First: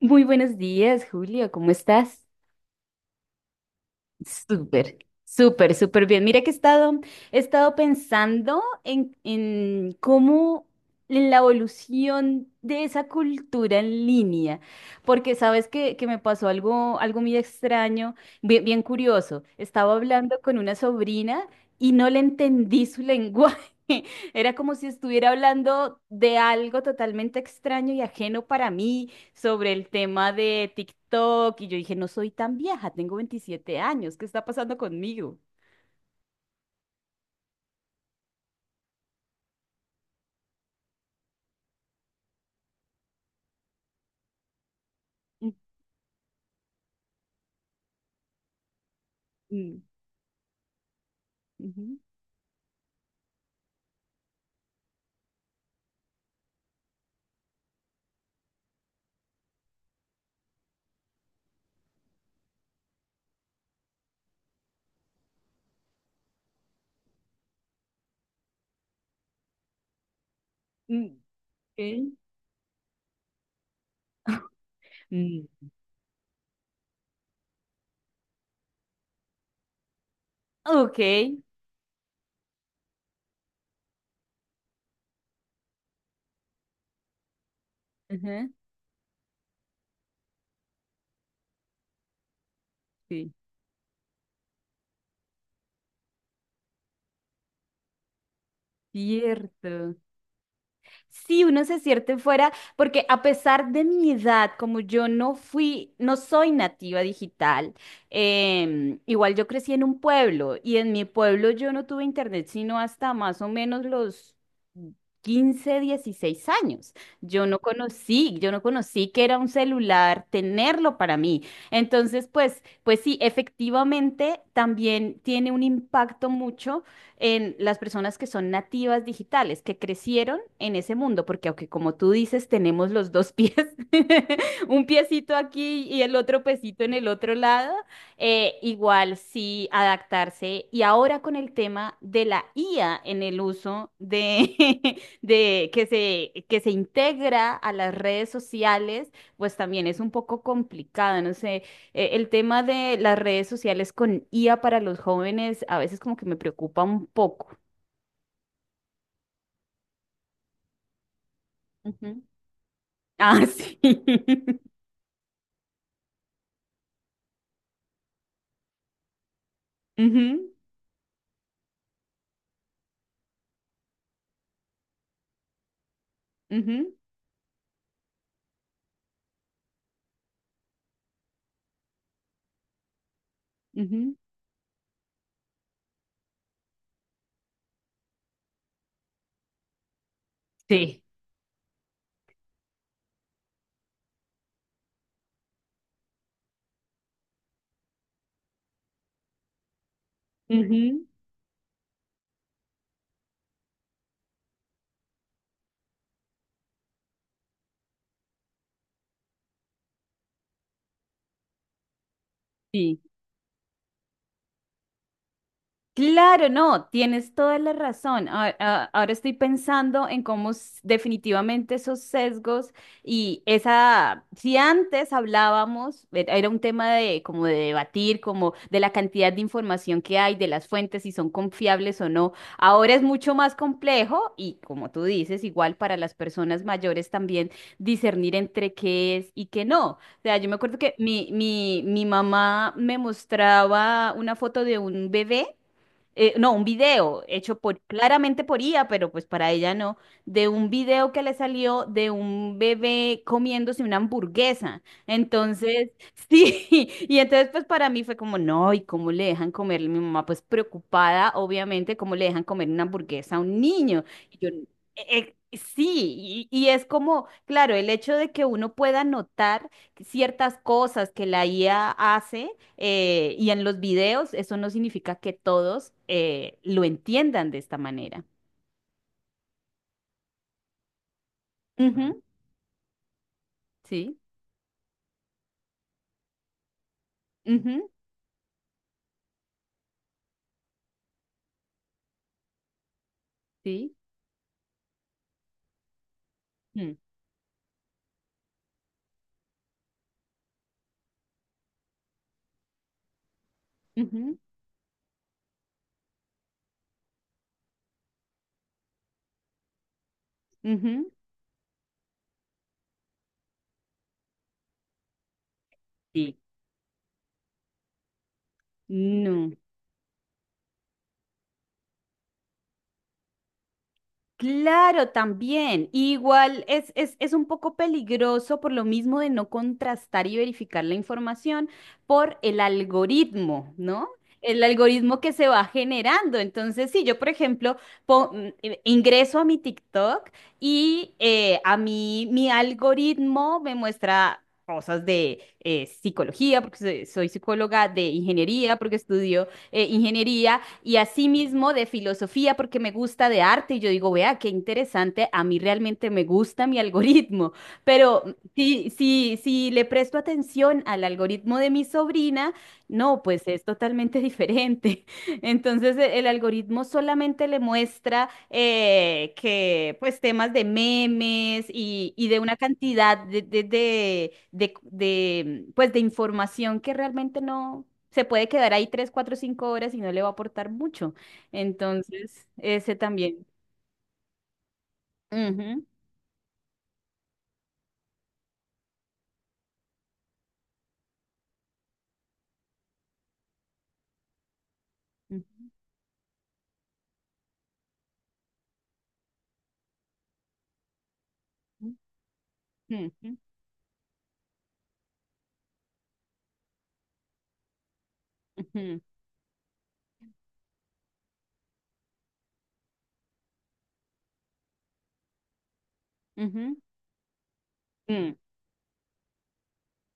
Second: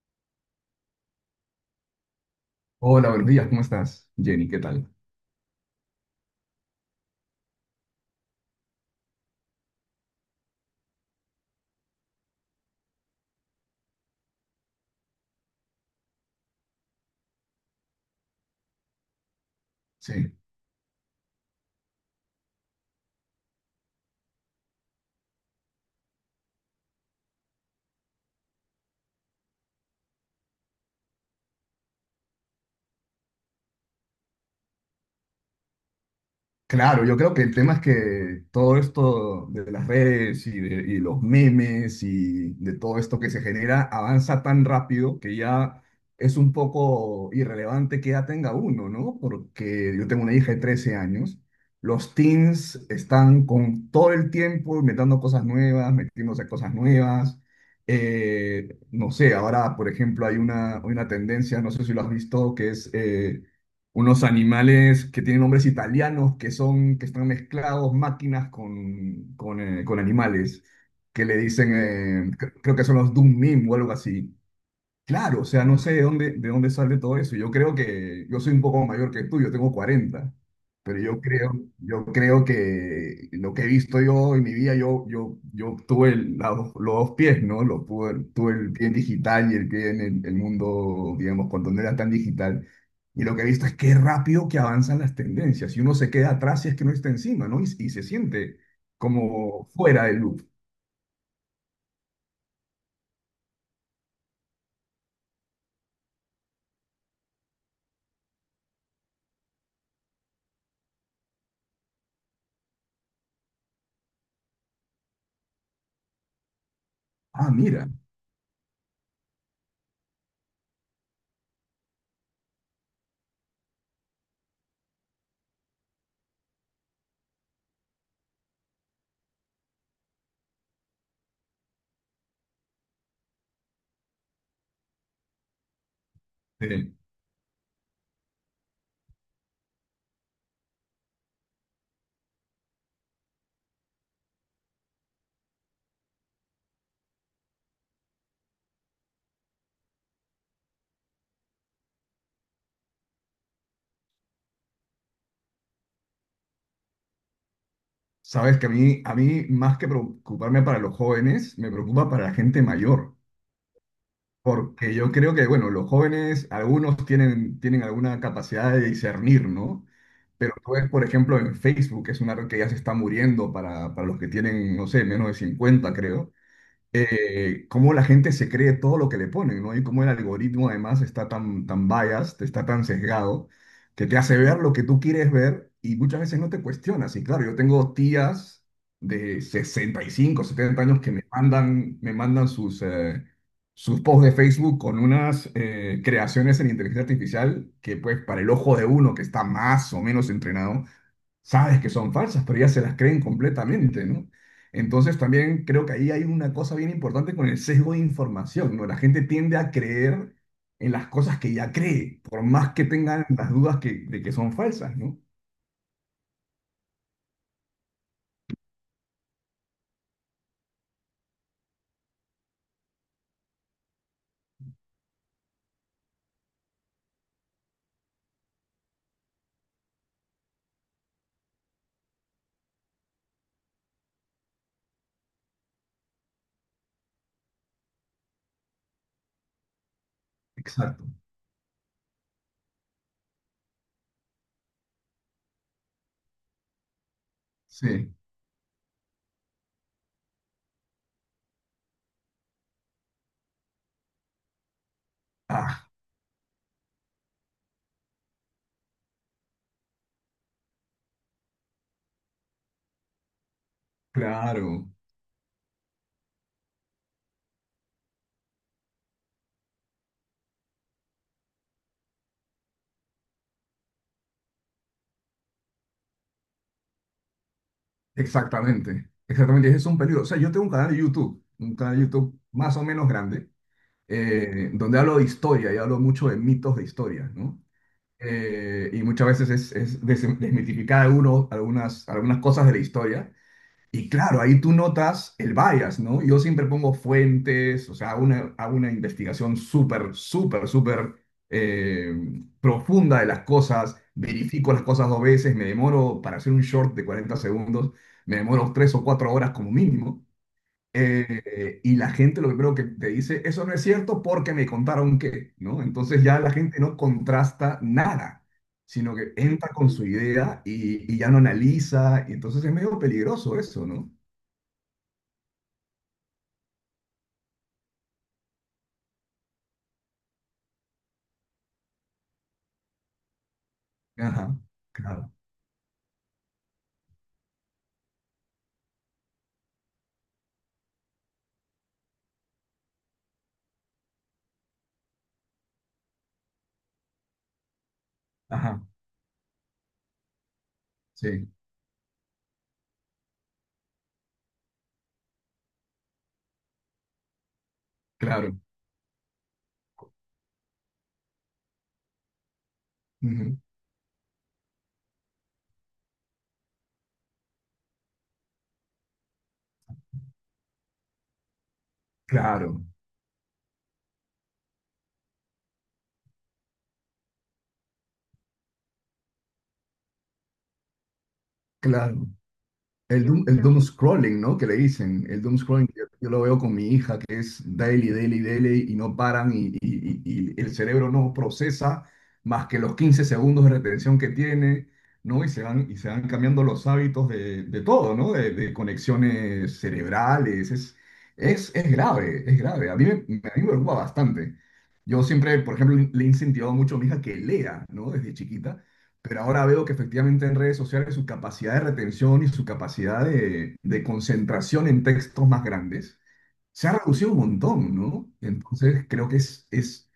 Muy buenos días, Julio. ¿Cómo estás? Hola, buenos días, ¿cómo estás, Jenny? ¿Qué tal? Súper, súper, súper bien. Mira que he estado pensando en cómo en la evolución de esa cultura en línea, porque sabes que me pasó algo muy extraño, bien, bien curioso. Estaba Sí, hablando con una sobrina y no le entendí su lenguaje. Era como si estuviera hablando de algo totalmente extraño y ajeno para mí sobre el tema de TikTok y yo dije, no soy tan vieja, tengo 27 años, ¿qué está pasando conmigo? claro, yo creo que el tema es que todo esto de las redes y los memes y de todo esto que se genera avanza tan rápido que Mm, ya es un poco irrelevante que ya tenga uno, ¿no? mm, Porque yo tengo una hija de 13 años. ujú, Los teens están con todo el tiempo inventando cosas nuevas, metiéndose cosas nuevas. No sé, ahora, por ejemplo, hay una, tendencia, no sé si lo has visto, que es unos animales que tienen nombres italianos, que están mezclados máquinas con animales, mm, que le dicen, ok. creo que son los Doom Meme o algo así. Claro, o Mm, sea, no sé de dónde, sale todo eso. Yo creo que yo soy un poco mayor que tú, yo tengo 40, ok, pero yo creo que lo que he visto yo en mi vida, yo tuve los dos pies, ¿no? Lo, tuve, ajá, tuve el pie en digital y el pie en el mundo, digamos, cuando no era tan digital. Y sí, lo que he visto es qué rápido que avanzan las tendencias y uno se queda atrás y es que no está encima, ¿no? Y se siente como cierto. fuera del loop. Sí, uno se siente fuera, porque a pesar de mi edad, como yo no fui, no soy nativa digital, igual yo crecí en un pueblo y en mi pueblo yo no tuve internet sino hasta más o menos los 15, 16 años. Ah, mira. Yo no conocí que era un celular, tenerlo para mí. Entonces, pues sí, efectivamente también tiene un impacto mucho en las personas que son nativas digitales, que crecieron en ese mundo, porque aunque como tú dices, tenemos los dos pies, un piecito aquí y el otro piecito Sí. en el otro lado, igual sí adaptarse. Y ahora con el tema de la IA en el uso de, que se integra a las redes sociales, pues también es un poco complicado, no sé. El tema de las redes sociales con IA para los jóvenes a veces como que me preocupa un poco. Sabes que a mí, más que preocuparme para los jóvenes, me preocupa Ujú. para la gente mayor, Ah, sí. porque yo creo que, bueno, los jóvenes, algunos tienen alguna capacidad de discernir, ¿no? Ujú, Pero tú ves, por ejemplo, en Facebook, que es una red que ya se está muriendo para los que tienen, no sé, menos de 50, creo, ujú, cómo la gente se cree todo lo que le ponen, ¿no? Y cómo el algoritmo además está tan, tan biased, está tan sesgado, que ujú. te hace ver lo que tú quieres ver y muchas veces no te cuestionas. Y claro, yo tengo tías de 65, 70 años Sí. que me mandan sus, sus posts de Facebook con unas creaciones en inteligencia artificial que pues para el ojo de uno que está más o menos entrenado, Ujú, sabes que son falsas, pero ya se las creen completamente, ¿no? Entonces también creo que ahí hay una cosa bien importante con el sesgo de información, ¿no? La gente tiende a creer en las cosas que ya cree, por más que sí. tengan las dudas que, de que son falsas, ¿no? Claro, no, tienes toda la razón. Ahora estoy pensando en cómo definitivamente esos sesgos y esa, si antes hablábamos, era un tema de como de debatir, como de la cantidad de información que hay, de las fuentes, si son confiables o no. Ahora es mucho más complejo y como tú dices, igual para las personas mayores también discernir entre qué es y qué no. O sea, yo me acuerdo que Exacto. mi mamá me mostraba una foto de un bebé, no, un video hecho por, Sí. claramente por IA, pero pues para ella no, de un video que le salió de un bebé comiéndose una hamburguesa. Ah, Entonces, sí, y entonces pues para mí fue como, no, ¿y cómo le dejan comer? Mi mamá pues preocupada, obviamente, cómo le dejan comer una hamburguesa a un niño. Y yo, claro. Sí, y es como, claro, el hecho de que uno pueda notar ciertas cosas que la IA hace y en los videos eso no significa que todos lo entiendan de esta manera. Exactamente. Exactamente. Ese es un peligro. O sea, yo tengo un canal de YouTube, un canal de Ujú, YouTube más o menos grande, sí, donde hablo de historia y hablo mucho de mitos de historia, ¿no? ujú, y muchas veces es desmitificar algunos, algunas cosas de la historia. sí, Y claro, ahí tú notas el bias, ¿no? Yo siempre mm, pongo fuentes, o sea, hago una investigación súper, súper, súper eh, profunda de las cosas, ujú, verifico las cosas dos veces, me demoro para hacer un short de 40 segundos, me demoro 3 o 4 horas como mínimo. ujú, Y la gente lo primero que te dice, eso no es cierto porque me contaron que, ¿no? Entonces sí, ya la gente no contrasta nada, sino que no. entra con su idea y ya no analiza, y entonces es medio peligroso eso, ¿no? Claro, también. Igual es un poco peligroso por lo mismo de no contrastar y verificar la información por el algoritmo, ¿no? Ajá, El algoritmo claro, que se va generando. Entonces, si yo, por ejemplo, ingreso a mi TikTok y a mí mi algoritmo me muestra cosas de psicología, porque soy psicóloga, de ingeniería, ajá, porque estudio ingeniería y sí, asimismo de filosofía porque me gusta de arte y yo digo, vea, qué interesante, a mí realmente me gusta mi algoritmo, pero claro, si le presto atención al algoritmo de mi sobrina, no, pues ujú, es totalmente diferente. Entonces el algoritmo solamente le muestra que pues temas de memes y de una claro, cantidad pues de información que realmente no se puede quedar ahí 3, 4, 5 horas y no le va a aportar mucho. claro. Entonces, ese también. El doom scrolling, ¿no? Que le dicen. El doom Ujú, scrolling, yo lo veo con mi hija, que es daily, daily, daily, y no paran, y el cerebro no procesa más que los 15 segundos de retención que tiene, ¿no? Y se van cambiando los hábitos de todo, ¿no? De conexiones cerebrales. Es grave, es grave. A mí me, ujú, me- a mí me preocupa bastante. Yo siempre, por ejemplo, le he incentivado mucho a mi hija que lea, ¿no? Desde chiquita, ujú, pero ahora veo que efectivamente en redes sociales su capacidad de retención y su capacidad de concentración en textos más grandes ujú, ujú, se ha reducido un montón, ¿no? mm, Entonces creo que es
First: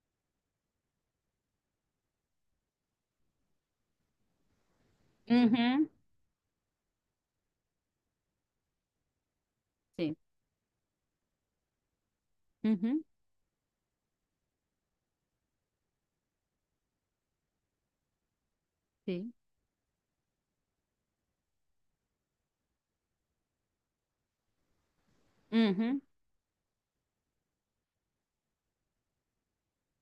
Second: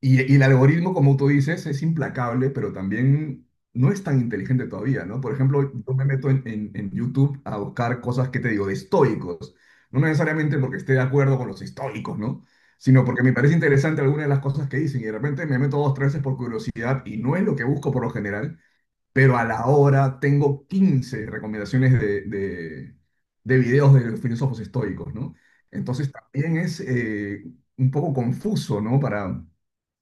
y el algoritmo, como tú dices, es implacable, pero también no es tan inteligente todavía, ¿no? Por ejemplo, ujú, yo me meto en, en YouTube a buscar cosas que te digo, de estoicos, no sí. necesariamente porque esté de acuerdo con los estoicos, ¿no? Ujú, Sino porque me parece interesante alguna de las cosas que dicen y de repente me meto dos, tres veces por curiosidad y no es lo que busco por lo general, sí. pero a la hora tengo 15 recomendaciones de videos de los filósofos estoicos, ¿no? Ujú, Entonces también es un poco confuso, ¿no? Para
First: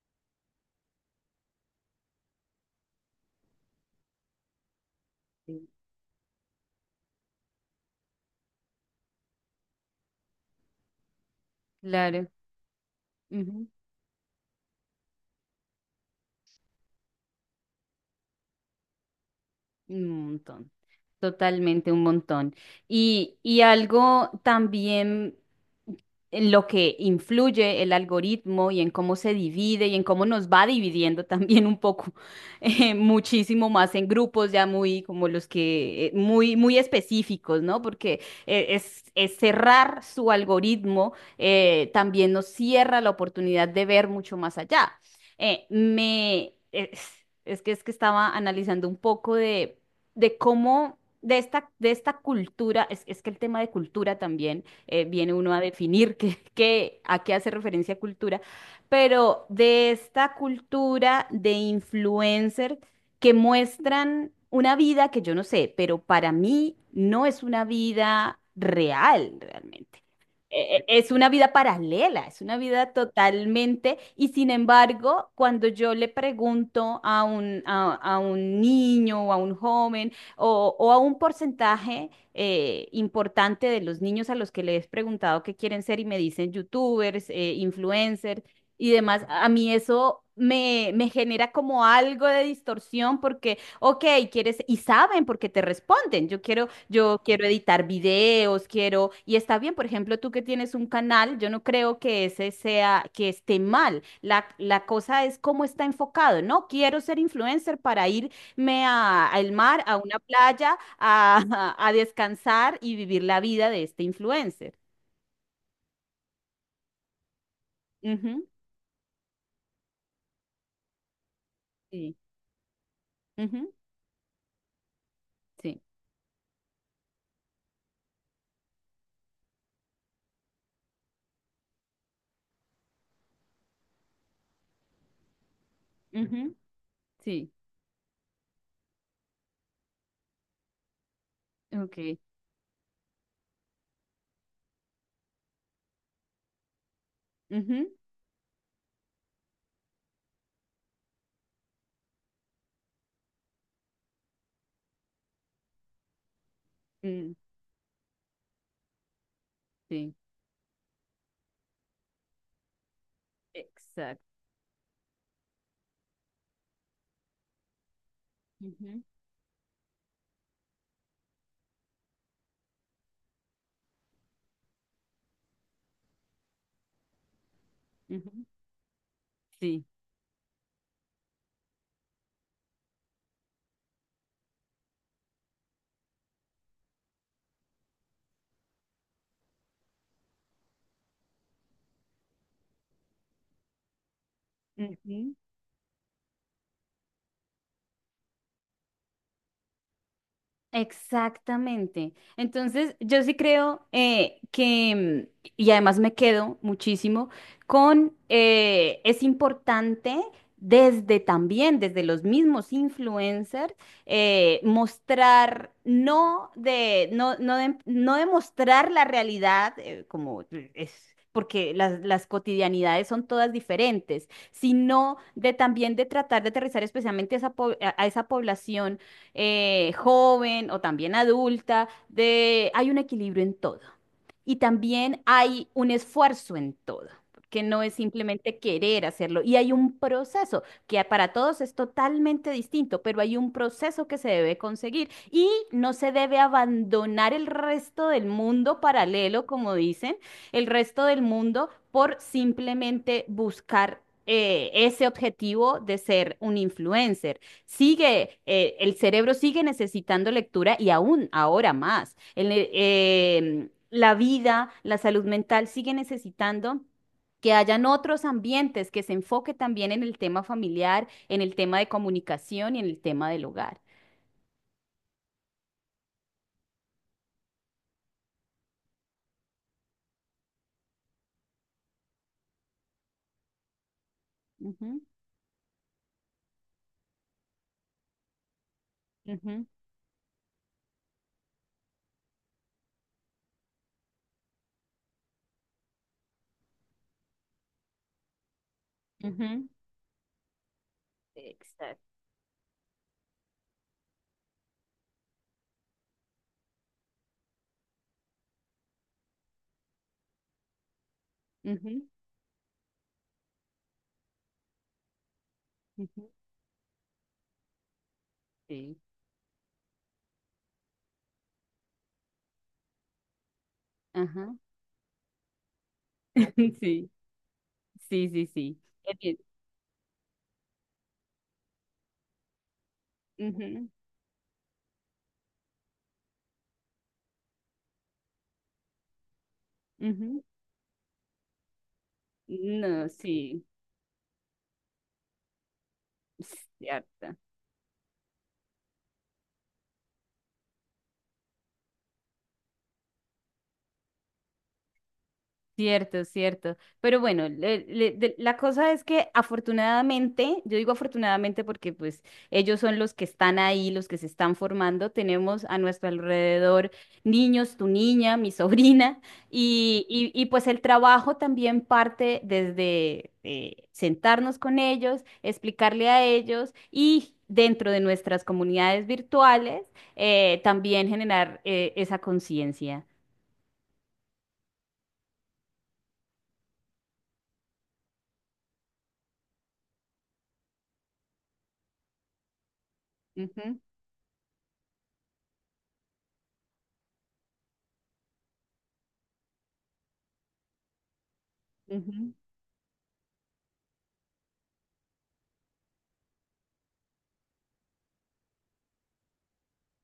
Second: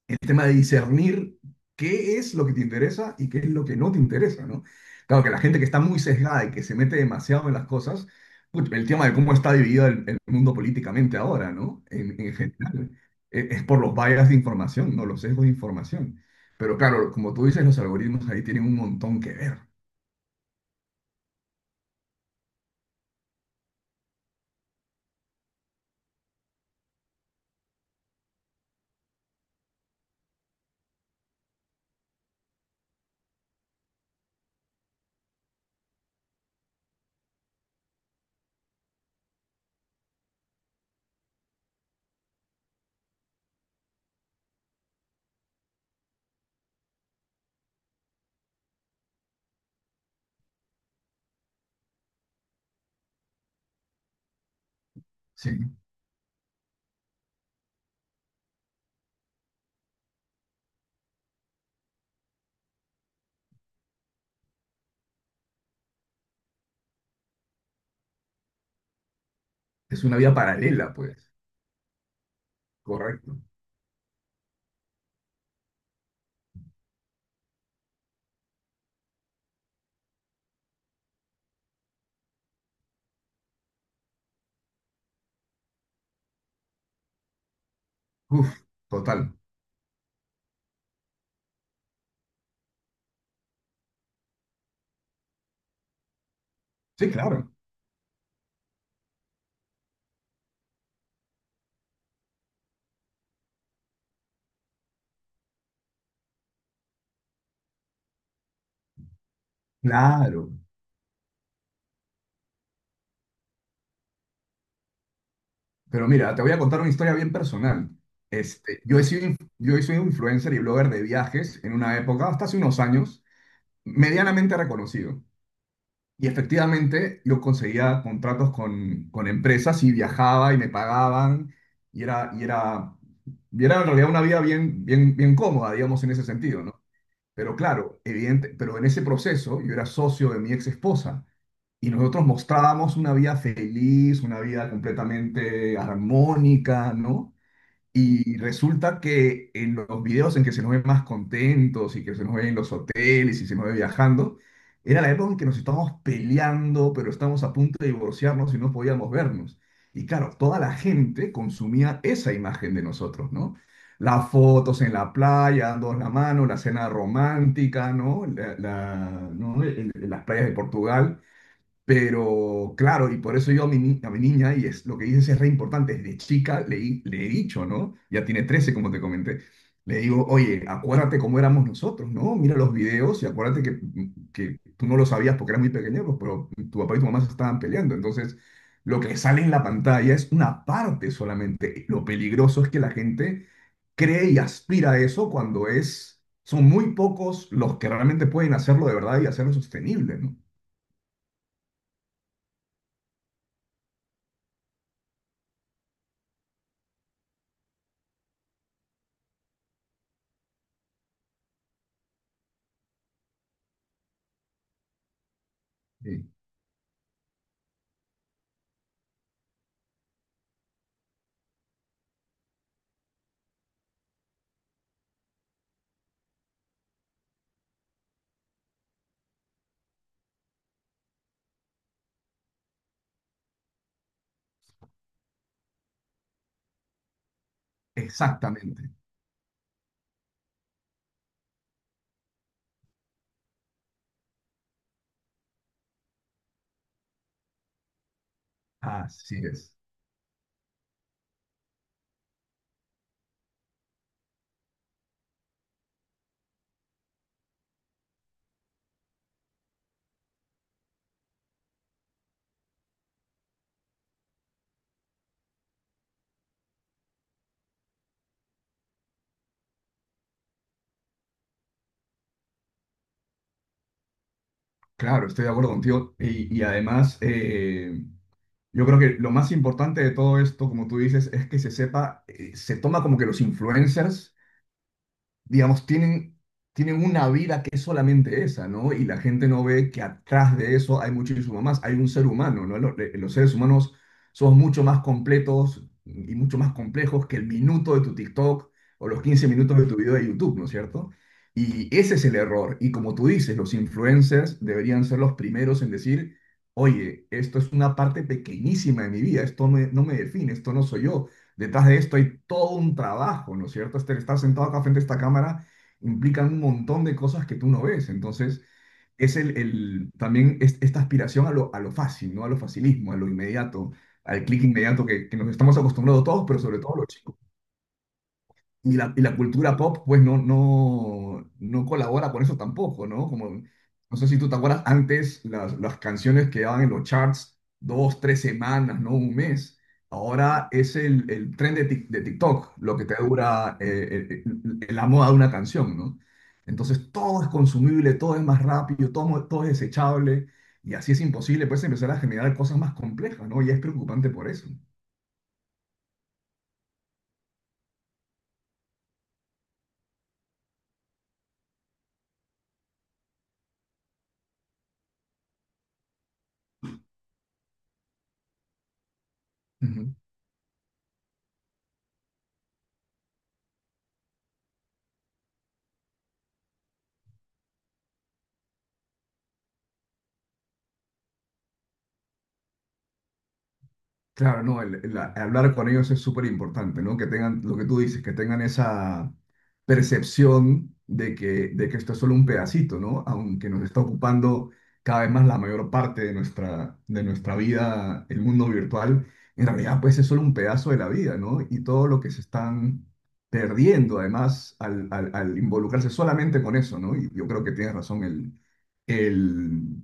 el tema de discernir qué es lo que te interesa y qué es lo que no te interesa, ¿no? Claro que la gente que sí, está muy sesgada y que se mete demasiado en las cosas, put, el tema de cómo está dividido el mundo políticamente ahora, ¿no? Claro. En general, es por los bias de información, ¿no? Los sesgos de información. Pero claro, como tú dices, los algoritmos ahí tienen un montón que ver, Un montón, totalmente un montón. Y algo también en lo que influye el algoritmo y en cómo se divide y en cómo nos va dividiendo también un poco, muchísimo más en grupos ya muy como los que, muy, muy específicos, ¿no? Porque es cerrar su algoritmo, también nos cierra la oportunidad de ver mucho más allá, eh, me es, es que estaba analizando un poco de cómo de esta cultura, es que el tema de cultura también viene ¿sí? uno a definir qué, a qué hace referencia cultura, pero de esta cultura de influencer que muestran una vida que yo no sé, pero para mí no es una vida real realmente. Es una vida paralela, Es una pues. vida paralela, es una vida Correcto. totalmente, y sin embargo, cuando yo le pregunto a un niño o a un joven o a un porcentaje importante de los niños a los que les he preguntado qué quieren ser y me dicen youtubers, influencers Uf, y demás, total. a mí eso me genera como algo de distorsión porque, ok, quieres, y saben porque te responden, Sí, Yo quiero claro. editar videos, quiero, y está bien, por ejemplo, tú que tienes un canal, yo no creo que ese sea, que esté mal. La cosa es cómo está enfocado, ¿no? Quiero ser influencer para irme al mar, a una Claro. playa, a, a descansar y vivir la vida de este influencer. Pero mira, te voy a contar una historia bien personal. Ujú, yo soy un influencer y blogger de viajes en una sí, época, hasta hace unos años, ujú, medianamente reconocido. sí, Y efectivamente yo conseguía contratos con empresas y viajaba y me pagaban y era, en realidad una vida bien, bien, bien cómoda, digamos, en ese ujú, sentido, ¿no? sí, Pero claro, evidente, pero en ese proceso yo era socio de mi ex esposa y ok, nosotros mostrábamos una vida feliz, una vida completamente armónica, ¿no? ujú, Y resulta que en los videos en que se nos ve más contentos y que se nos ve en los hoteles y se nos ve viajando, era la época en que nos estábamos peleando, pero mm, estábamos a punto de divorciarnos y no podíamos vernos. Y sí, claro, toda la gente consumía esa imagen de nosotros, ¿no? exacto, Las fotos en la playa, dando la mano, la cena romántica, ¿no? Ujú, Las playas de Portugal. Pero claro, y por eso yo a mi, ni- a mi niña, y es lo que dices, es re importante, desde chica le he dicho, ¿no? Ya ujú, tiene 13, como te comenté. sí. Le digo, oye, acuérdate cómo éramos nosotros, ¿no? Mira los videos y acuérdate que tú no lo sabías porque eras muy pequeño, pues, pero tu papá y tu mamá se estaban peleando. Entonces, lo que sale en la pantalla es una parte solamente. Lo peligroso es que la gente cree y aspira a eso Ujú, cuando es, son muy pocos los que realmente pueden hacerlo de verdad y hacerlo sostenible, ¿no? exactamente. Entonces, yo sí creo, y además me quedo muchísimo es importante desde también, desde los mismos influencers, mostrar, Sí. no de mostrar la realidad como es. Porque las cotidianidades son todas diferentes, sino de también de tratar de aterrizar especialmente a esa a esa población joven o también adulta, hay un equilibrio en todo. Y también hay un esfuerzo en todo, que no es simplemente Exactamente, querer hacerlo. Y hay un proceso que para todos es totalmente distinto, pero hay un proceso que se debe conseguir y no se debe abandonar el resto del mundo así paralelo, es. como dicen, el resto del mundo por simplemente buscar ese objetivo de ser un influencer sigue, el cerebro sigue necesitando lectura y aún ahora más. La vida, la salud mental sigue necesitando que hayan otros ambientes que se enfoque también en el tema familiar, en el tema de comunicación y en el tema del hogar. Claro, estoy de acuerdo contigo. Y además, yo creo que lo más importante de todo esto, como tú dices, es que se sepa. Se toma como que los influencers, Ujú, digamos, tienen, tienen una vida que es solamente esa, ¿no? Y la gente no ujú, ve que atrás de eso hay muchísimo más, hay un ser humano, ¿no? Los seres humanos somos mucho más completos y mucho más complejos que el minuto de tu TikTok o los quince ujú. minutos de tu video de YouTube, ¿no es cierto? Y Exacto. ese es el error. Y como tú dices, los influencers deberían ser los primeros en decir, oye, esto es una parte pequeñísima de mi vida, no me define, esto no soy yo. Detrás de Ujú, esto hay todo un trabajo, ¿no es cierto? Estar sentado acá frente a esta cámara ujú. implica un montón de cosas que tú no ves. Entonces, Sí. es el también esta aspiración a lo fácil, ¿no? A lo facilismo, a lo inmediato, al Ajá. clic inmediato que nos estamos acostumbrados todos, pero sobre todo los Sí, chicos sí, sí, sí. Es y la bien. cultura pop, pues no, no, no colabora con eso tampoco, ¿no? Como, Ujú, no sé si tú te acuerdas, antes las, canciones quedaban en los charts 2, 3 semanas, ¿no? Un mes. ujú. Ahora es el tren de, de TikTok lo que No, te sí, dura la moda de una canción, ¿no? Entonces cierto. todo es consumible, todo es más rápido, todo, todo es desechable y así es imposible, pues, empezar a generar cosas más complejas, ¿no? Y es preocupante por eso. Cierto, cierto. Pero bueno, la cosa es que afortunadamente, yo digo afortunadamente porque pues ellos son los que están ahí, los que se están formando. Tenemos a nuestro alrededor niños, tu niña, mi sobrina, pues el trabajo también parte desde sentarnos con ellos, explicarle a ellos y dentro de nuestras comunidades virtuales también generar esa conciencia. Claro, no, el, el hablar con ellos es súper importante, ¿no? Que tengan lo que tú dices, que tengan esa percepción de que esto es solo un pedacito, ¿no? Aunque Ujú, nos está ocupando cada vez más la mayor parte de nuestra vida, el mundo virtual, en realidad pues es solo un pedazo de la vida, ¿no? Y todo lo ujú. que se están perdiendo además al, al involucrarse solamente con eso, ¿no? Y yo creo que tienes razón, el, el,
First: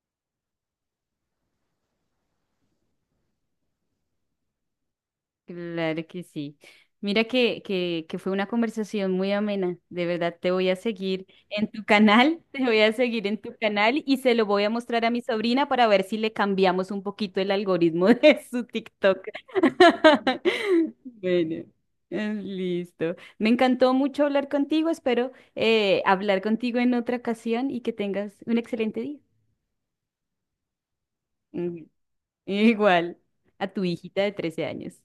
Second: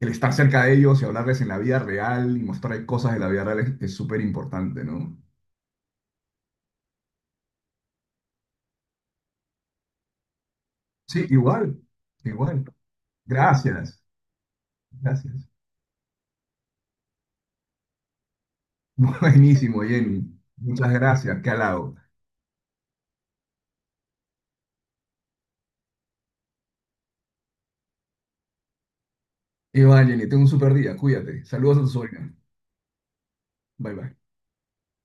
el estar cerca de ellos y hablarles en la vida real y mostrarles cosas de la vida real es súper importante, ¿no? Claro que sí. Mira que fue una conversación muy amena. De verdad, te voy a seguir Sí, en igual, tu canal, te igual. voy a seguir en tu canal Gracias, y se lo voy a mostrar a mi gracias. sobrina para ver si le cambiamos un poquito el algoritmo de su TikTok. Buenísimo, Jenny. Muchas gracias, qué Bueno, halago. Listo. Me encantó mucho hablar contigo. Espero hablar contigo en otra ocasión y que tengas un excelente día. Y va, Jenny, tengo un súper día, cuídate. Saludos a Mm, tu sobrina. igual a tu Bye, bye. hijita de 13 años.